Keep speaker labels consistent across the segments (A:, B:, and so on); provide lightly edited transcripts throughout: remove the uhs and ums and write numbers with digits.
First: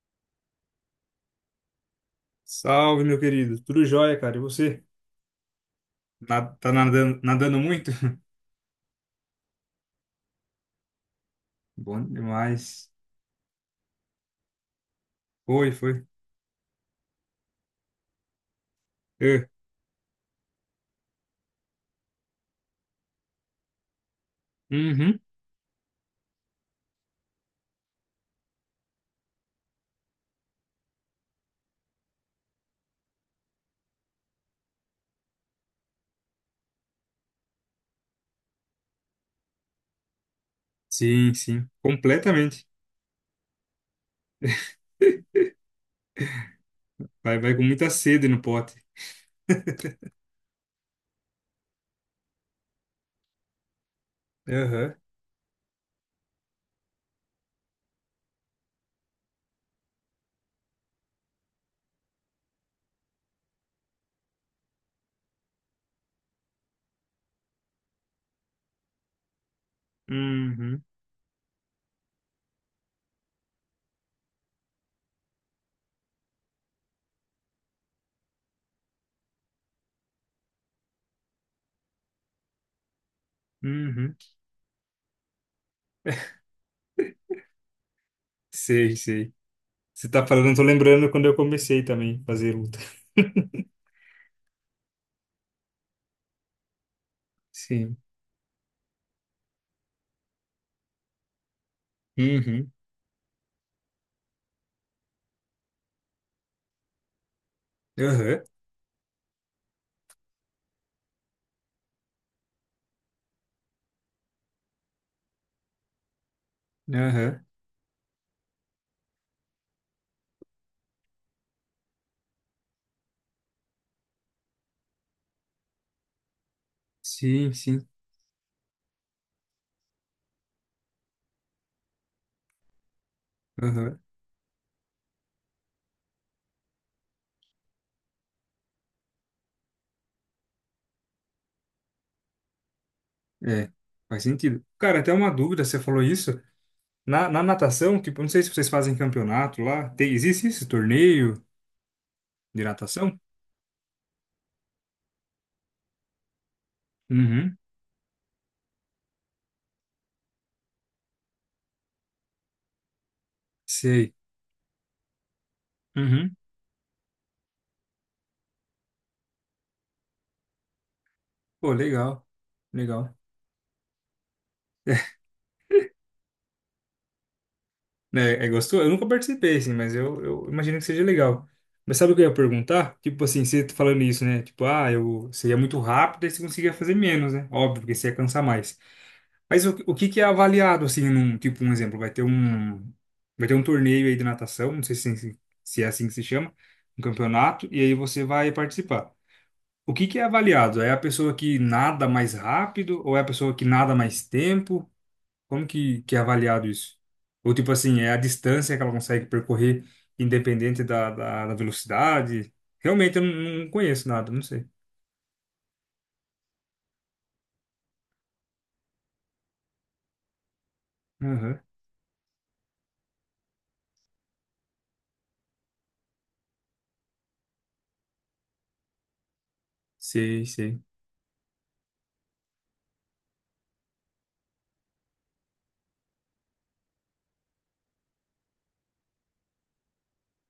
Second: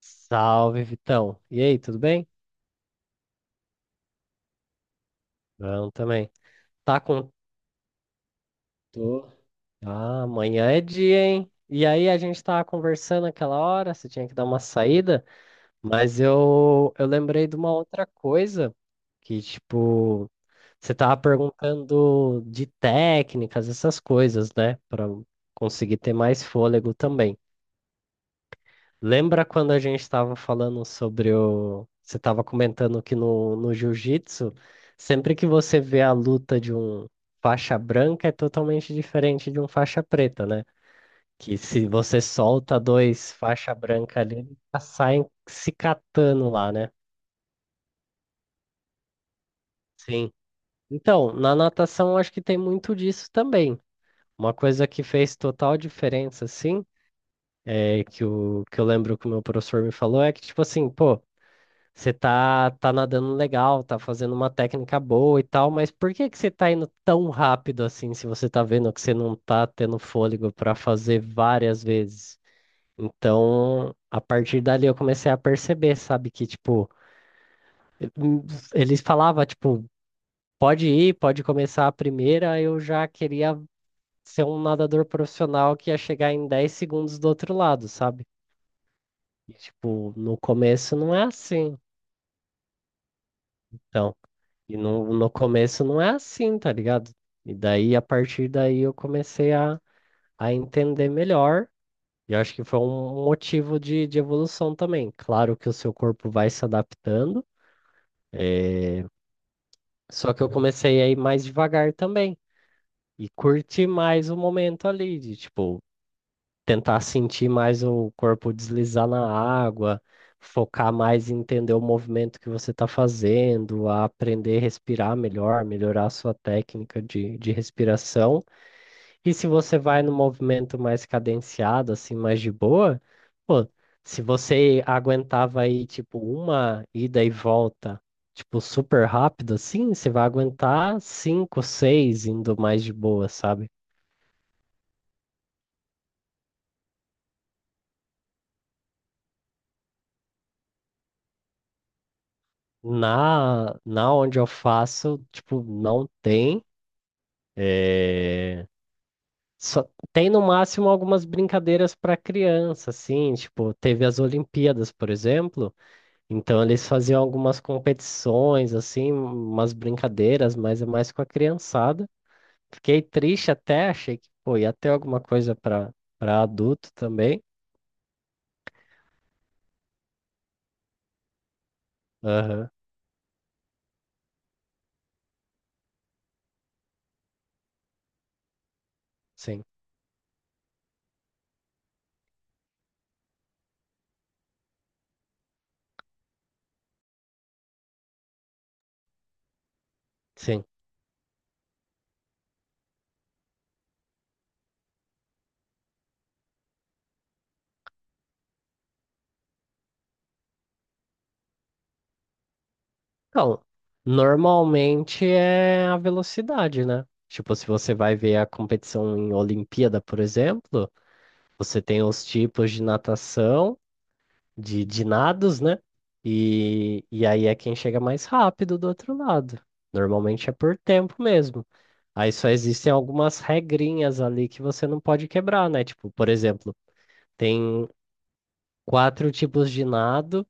A: Salve, Vitão. E aí, tudo bem?
B: Salve, meu querido. Tudo jóia, cara. E você?
A: Bom também.
B: Tá
A: Tá
B: nadando,
A: com.
B: nadando muito?
A: Tô. Ah, amanhã é dia, hein? E
B: Bom
A: aí, a gente tava
B: demais.
A: conversando aquela hora, você tinha que dar uma saída,
B: Foi, foi.
A: mas eu lembrei de uma outra coisa que,
B: É.
A: tipo, você tava perguntando de técnicas, essas coisas, né? Pra
B: Uhum.
A: conseguir ter mais fôlego também. Lembra quando a gente estava falando sobre o. Você estava comentando que no jiu-jitsu, sempre que você vê a luta de um faixa branca é totalmente diferente de um faixa preta, né?
B: Sim,
A: Que
B: sim.
A: se você
B: Completamente.
A: solta dois faixa branca ali, eles já saem se catando lá, né?
B: Vai, vai com muita sede no pote.
A: Sim. Então, na natação acho que tem muito disso também. Uma coisa
B: Aham.
A: que fez total diferença, assim, é que eu lembro que o meu professor me falou é que, tipo assim, pô. Você tá nadando legal, tá fazendo uma técnica boa e tal, mas por que que você tá indo tão rápido assim, se você tá vendo que você não tá tendo fôlego para
B: Uhum.
A: fazer várias vezes? Então, a partir dali eu comecei a perceber, sabe, que tipo, hum, eles falavam, tipo, pode ir, pode começar a primeira, eu já queria
B: Uhum.
A: ser um nadador profissional que ia chegar em 10 segundos do outro lado, sabe?
B: Sei, sei.
A: E,
B: Você
A: tipo,
B: tá
A: no
B: falando, eu tô
A: começo
B: lembrando
A: não é
B: quando eu
A: assim.
B: comecei também a fazer luta.
A: Então. E no começo não é assim, tá ligado? E daí,
B: Sim.
A: a partir daí, eu comecei a entender melhor. E eu acho que
B: Uhum.
A: foi um motivo de evolução também. Claro que o seu corpo vai se adaptando,
B: Aham.
A: só que eu comecei a ir mais devagar também. E curtir mais o momento ali, de tipo, tentar
B: Aham.
A: sentir mais o corpo deslizar na água, focar mais em entender o movimento que você está fazendo, a aprender a respirar melhor, melhorar a sua técnica de,
B: Sim,
A: de
B: sim.
A: respiração. E se você vai no movimento mais cadenciado, assim, mais de boa, pô,
B: Aham.
A: se você aguentava aí, tipo, uma ida e volta, tipo, super rápido, assim, você vai aguentar cinco, seis indo mais de boa,
B: É.
A: sabe?
B: Faz sentido. Cara, até uma dúvida, você falou isso. Na natação, tipo, não sei se vocês fazem campeonato lá. Tem, existe esse torneio de natação?
A: Na onde eu faço, tipo, não tem.
B: Uhum.
A: eh, Só tem no máximo algumas brincadeiras para criança, assim, tipo, teve
B: Sei.
A: as Olimpíadas, por exemplo.
B: Uhum.
A: Então eles faziam algumas competições, assim, umas brincadeiras, mas é mais com a
B: Pô,
A: criançada.
B: legal.
A: Fiquei
B: Legal.
A: triste até, achei que, pô, ia ter alguma coisa para adulto também.
B: É, é gostoso? Eu nunca participei, assim, mas eu imagino que seja legal. Mas sabe o que eu ia
A: Aham,
B: perguntar? Tipo assim, você tá falando isso, né? Tipo, ah, eu, você ia muito rápido e você conseguia fazer menos, né? Óbvio, porque você ia cansar mais.
A: sim,
B: Mas o que que é avaliado, assim, num, tipo, um exemplo, vai ter um torneio aí de natação, não sei se, se é assim que se chama, um campeonato, e aí você vai participar. O que que é
A: sim.
B: avaliado? É a pessoa que nada mais rápido ou é a pessoa que nada mais tempo? Como que é avaliado isso? Ou tipo assim, é a distância que ela consegue percorrer independente da velocidade? Realmente eu não,
A: Então,
B: não conheço nada, não sei.
A: normalmente é a velocidade, né? Tipo, se você vai ver a competição em Olimpíada, por exemplo,
B: Aham.
A: você tem os tipos de nados, né? E aí é quem chega mais rápido do outro lado.
B: Sei,
A: Normalmente é por
B: sei.
A: tempo mesmo. Aí só existem algumas regrinhas ali que você não pode quebrar, né? Tipo, por exemplo, tem quatro tipos de nado,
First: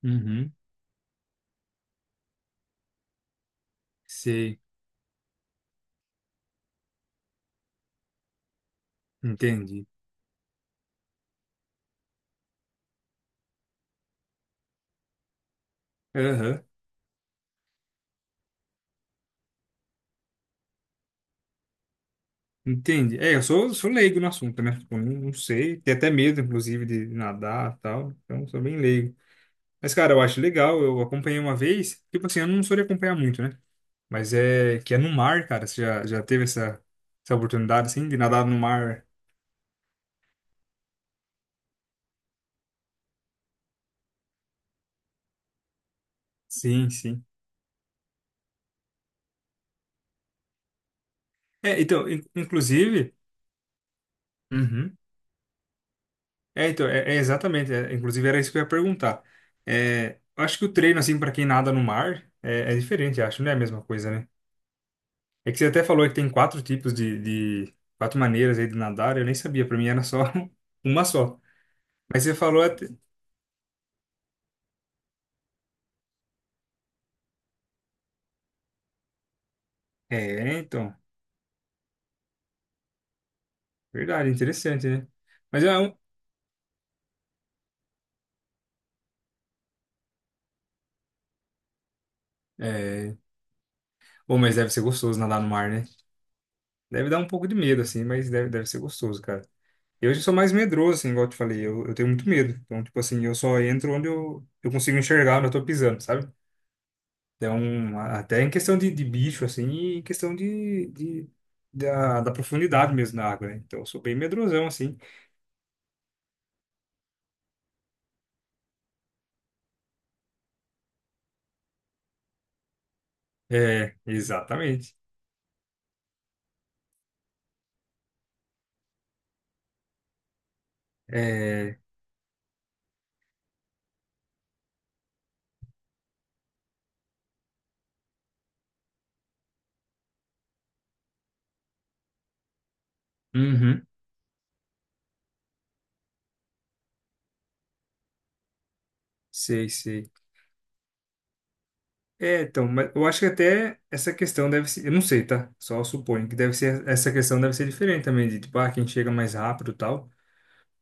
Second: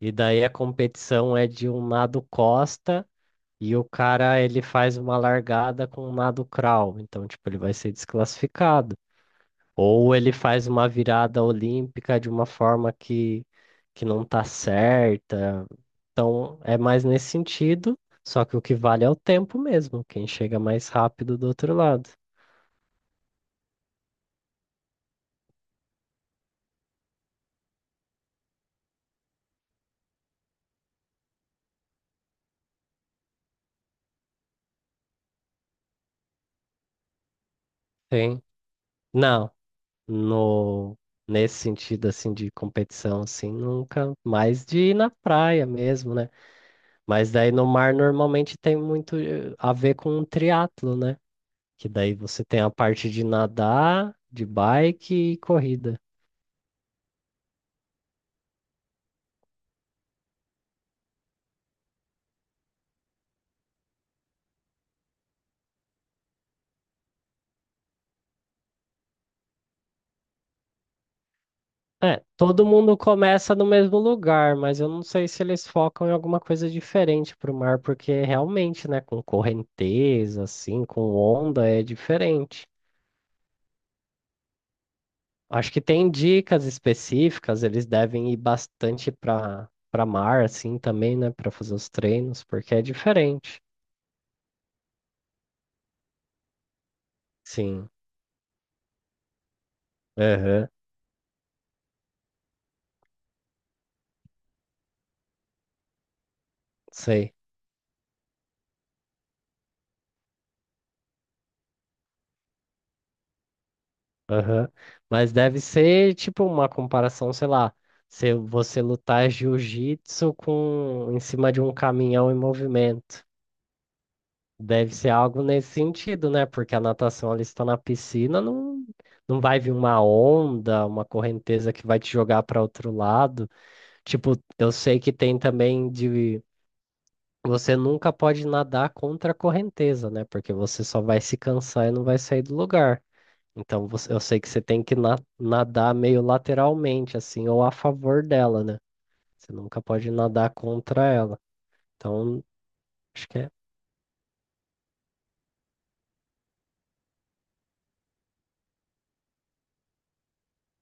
A: e daí a
B: Uhum.
A: competição é de um nado costa, e o cara
B: Sei.
A: ele faz uma largada com um nado crawl. Então, tipo, ele vai ser desclassificado.
B: Entendi.
A: Ou ele faz uma virada olímpica de uma forma que não tá certa. Então,
B: Aham.
A: é mais nesse sentido, só que o que vale é o tempo mesmo, quem chega mais rápido do outro lado.
B: Entendi. É, eu sou, sou leigo no assunto, né? Tipo, não, não sei. Tenho até medo, inclusive, de nadar e tal. Então, sou bem leigo. Mas, cara, eu acho legal. Eu acompanhei uma vez. Tipo assim, eu não sou de acompanhar muito, né? Mas é que é no mar, cara. Você já, já teve essa, essa oportunidade, assim, de
A: Sim.
B: nadar no mar?
A: Não, no nesse sentido assim de competição assim, nunca mais de ir na praia mesmo, né?
B: Sim, sim.
A: Mas daí no mar normalmente tem muito a ver com o triatlo, né?
B: É,
A: Que
B: então,
A: daí você tem a parte
B: inclusive.
A: de nadar, de
B: Uhum.
A: bike e corrida.
B: É, então, é, é exatamente. É, inclusive, era isso que eu ia perguntar. É, eu acho que o treino, assim, para quem nada no mar é, é diferente, eu acho. Não é a mesma coisa, né? É que você até falou que tem quatro tipos de quatro maneiras aí de nadar. Eu nem sabia. Pra mim era só uma só. Mas
A: É,
B: você falou
A: todo
B: até.
A: mundo começa no mesmo lugar, mas eu não sei se eles focam em alguma coisa diferente pro mar, porque realmente, né, com correnteza,
B: É,
A: assim,
B: então.
A: com onda, é diferente.
B: Verdade, interessante, né? Mas
A: Acho
B: é
A: que
B: um.
A: tem dicas específicas, eles devem ir bastante pra mar, assim, também, né, pra fazer os treinos, porque é
B: É...
A: diferente.
B: Bom, mas deve ser gostoso nadar no mar, né? Deve dar um pouco de medo,
A: Sim,
B: assim, mas deve, deve ser gostoso, cara. Eu já sou mais
A: aham,
B: medroso, assim, igual eu te falei, eu tenho muito medo. Então, tipo assim, eu só entro onde eu consigo enxergar onde eu tô pisando, sabe?
A: sei.
B: Então, até em questão de bicho, assim, e em questão de, da, da profundidade mesmo na água, né? Então, eu sou bem medrosão,
A: Aham.
B: assim.
A: Mas deve ser tipo uma comparação, sei lá, se você lutar jiu-jitsu com em cima de um caminhão em movimento.
B: É,
A: Deve
B: exatamente.
A: ser algo nesse sentido, né? Porque a natação ali está na piscina, não, não vai vir uma onda, uma correnteza
B: É,
A: que vai te jogar para outro lado. Tipo, eu sei que tem também de você nunca pode nadar contra a correnteza, né? Porque você só vai se cansar e não vai sair do lugar.
B: uhum,
A: Então eu sei que você tem que nadar meio lateralmente, assim, ou a favor dela, né? Você
B: sei,
A: nunca pode
B: sei.
A: nadar contra ela.
B: É,
A: Então,
B: então, mas eu acho que
A: acho que é.
B: até essa questão deve ser, eu não sei, tá? Só suponho que deve ser, essa questão deve ser diferente também, de tipo, ah, quem chega mais rápido e tal.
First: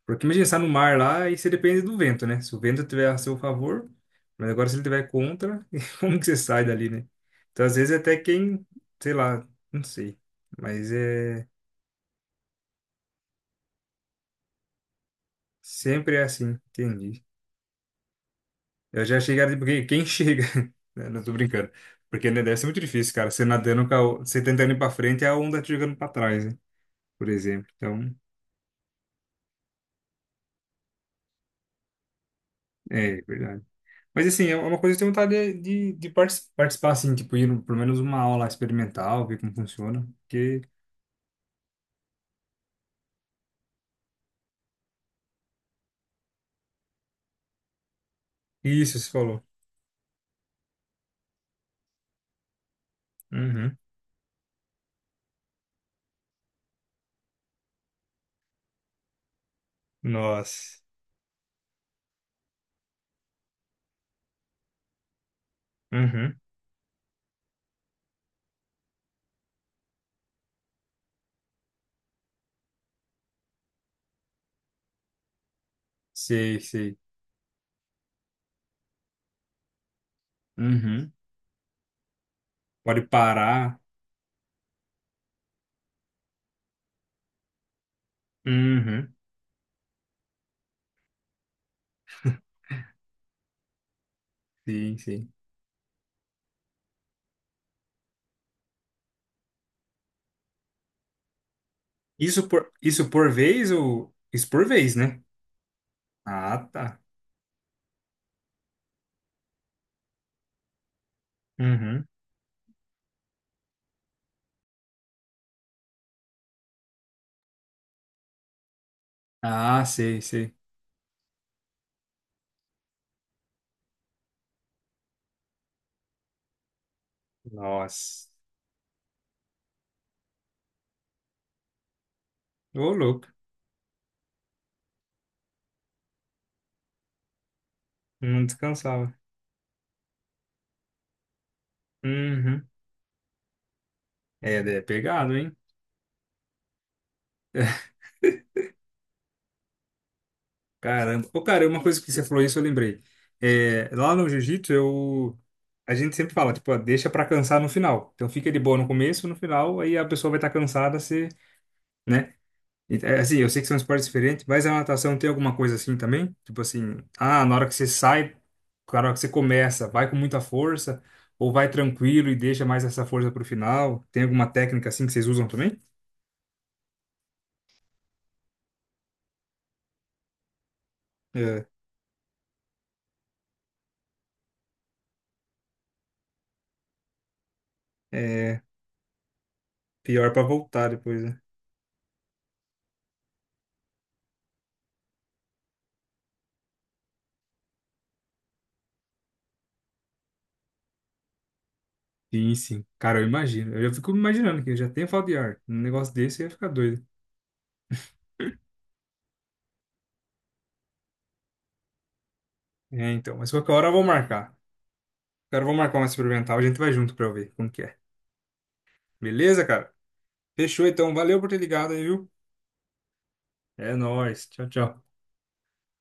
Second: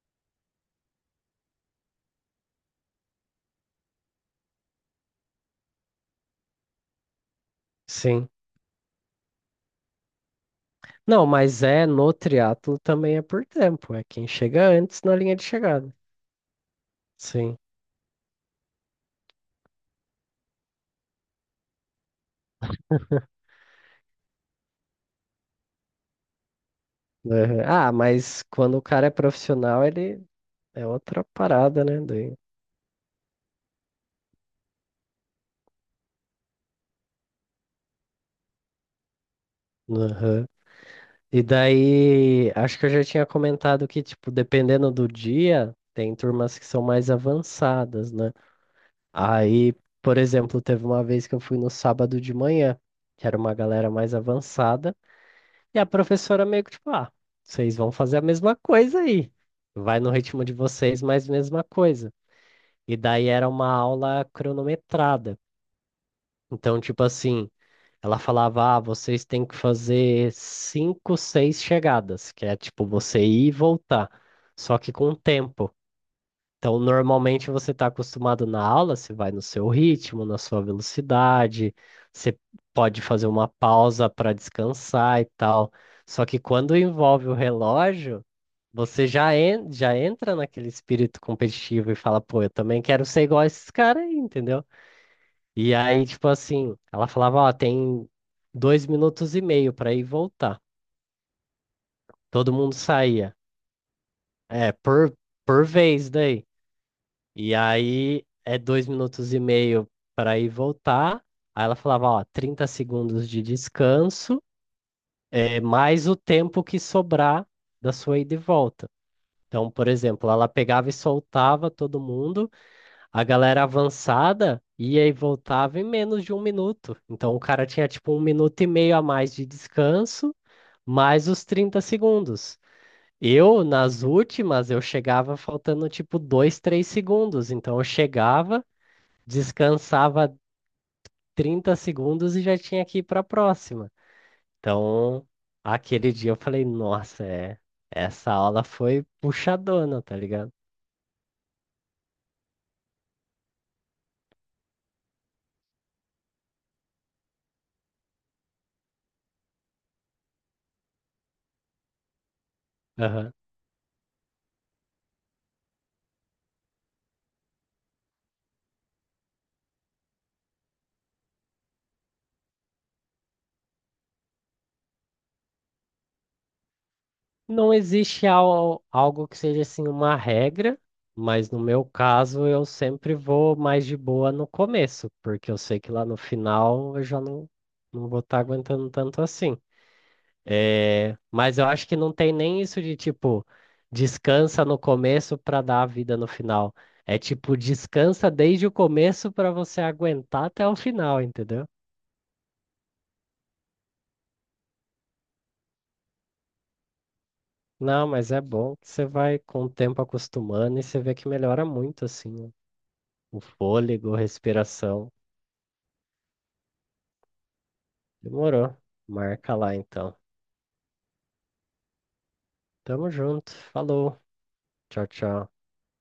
B: Porque imagina, você tá no mar lá e você depende do vento, né? Se o vento tiver a seu favor, mas agora se ele tiver contra, como que você sai dali, né? Então, às vezes até
A: Sim.
B: quem, sei lá, não sei. Mas
A: Não,
B: é,
A: mas é no triatlo também é por tempo. É quem chega antes na linha de chegada.
B: sempre é assim, entendi.
A: Sim.
B: Eu já cheguei, porque quem chega, né? Não tô brincando. Porque né, deve ser muito difícil, cara, você nadando, com a você tentando ir pra frente e a onda te jogando pra trás, né? Por
A: Uhum.
B: exemplo.
A: Ah,
B: Então,
A: mas quando o cara é profissional, ele é outra parada, né?
B: é é verdade. Mas assim, é uma coisa que eu tenho vontade de participar, assim, tipo, ir no- pelo menos uma aula experimental, ver como funciona.
A: Aham.
B: Porque
A: E daí, acho que eu já tinha comentado que, tipo, dependendo do dia, tem turmas que são mais avançadas, né?
B: isso, você falou.
A: Aí, por exemplo, teve uma vez que eu fui no sábado de manhã, que era uma
B: Uhum.
A: galera mais avançada, e a professora meio que tipo, ah, vocês vão fazer a mesma coisa aí. Vai no ritmo de
B: Nossa.
A: vocês, mas mesma coisa. E daí era uma aula cronometrada.
B: Uhum.
A: Então, tipo assim, ela falava, ah, vocês têm que fazer cinco, seis chegadas, que é tipo você ir e voltar, só que com tempo.
B: Sei,
A: Então,
B: sei.
A: normalmente você está acostumado na aula, você vai no seu ritmo, na sua
B: Uhum.
A: velocidade, você
B: Pode
A: pode fazer uma
B: parar.
A: pausa para descansar e tal. Só que quando envolve o relógio, você
B: Uhum.
A: já entra naquele espírito competitivo e fala, pô, eu também quero ser igual a esses caras aí, entendeu?
B: Sim, sim.
A: E aí, tipo assim, ela falava, ó, tem 2 minutos e meio para ir e voltar.
B: Isso
A: Todo
B: por,
A: mundo
B: isso por
A: saía.
B: vez ou isso por
A: É,
B: vez,
A: por,
B: né?
A: por vez daí.
B: Ah, tá.
A: E aí é 2 minutos e meio para ir e voltar. Aí ela
B: Uhum.
A: falava, ó, 30 segundos de descanso, é, mais o tempo que sobrar da sua ida e volta. Então,
B: Ah,
A: por
B: sei,
A: exemplo, ela
B: sei.
A: pegava e soltava todo mundo, a galera avançada ia e voltava em menos de 1 minuto. Então, o cara tinha tipo um
B: Nossa.
A: minuto e meio a mais de descanso, mais os 30 segundos.
B: Ô, louco.
A: Eu, nas últimas, eu chegava faltando tipo 2, 3 segundos. Então, eu
B: Não
A: chegava
B: descansava.
A: descansava 30 segundos e já
B: Uhum.
A: tinha que ir para a próxima.
B: É, é
A: Então,
B: pegado, hein?
A: aquele dia eu falei, nossa, é, essa aula foi puxadona, tá ligado?
B: Caramba. Pô, cara, uma coisa que você falou isso, eu lembrei. É, lá no jiu-jitsu, eu... A gente sempre fala, tipo, ó, deixa pra cansar no final. Então fica de boa no começo, no final, aí a pessoa vai estar cansada, se, né? E, é,
A: Aham.
B: assim, eu sei que são esportes diferentes, mas a natação tem alguma coisa assim também? Tipo assim, ah, na hora que você sai, na hora que você começa, vai com muita força, ou vai tranquilo e deixa mais essa força pro final? Tem alguma técnica assim que vocês usam também?
A: Não existe algo que seja assim uma regra, mas no
B: É,
A: meu caso eu sempre vou mais de boa no começo, porque eu sei que lá no final eu já não vou estar
B: é
A: aguentando tanto assim.
B: pior pra voltar
A: É,
B: depois.
A: mas eu acho que não tem nem isso de tipo, descansa no começo para dar a vida no final. É tipo, descansa desde o começo para você aguentar até o final, entendeu?
B: Sim, sim. Cara, eu imagino. Eu já fico imaginando que eu já tenho falta de ar. Um negócio desse eu ia ficar doido.
A: Não, mas é bom que você vai com o tempo acostumando e você vê que melhora muito assim,
B: É, então.
A: o
B: Mas qualquer hora eu vou
A: fôlego, a
B: marcar.
A: respiração.
B: Cara, eu vou marcar uma experimental. A gente vai junto pra eu ver como que é.
A: Demorou. Marca
B: Beleza,
A: lá
B: cara?
A: então.
B: Fechou, então. Valeu por ter ligado aí, viu?
A: Tamo junto.
B: É
A: Falou.
B: nóis. Tchau, tchau.
A: Tchau, tchau.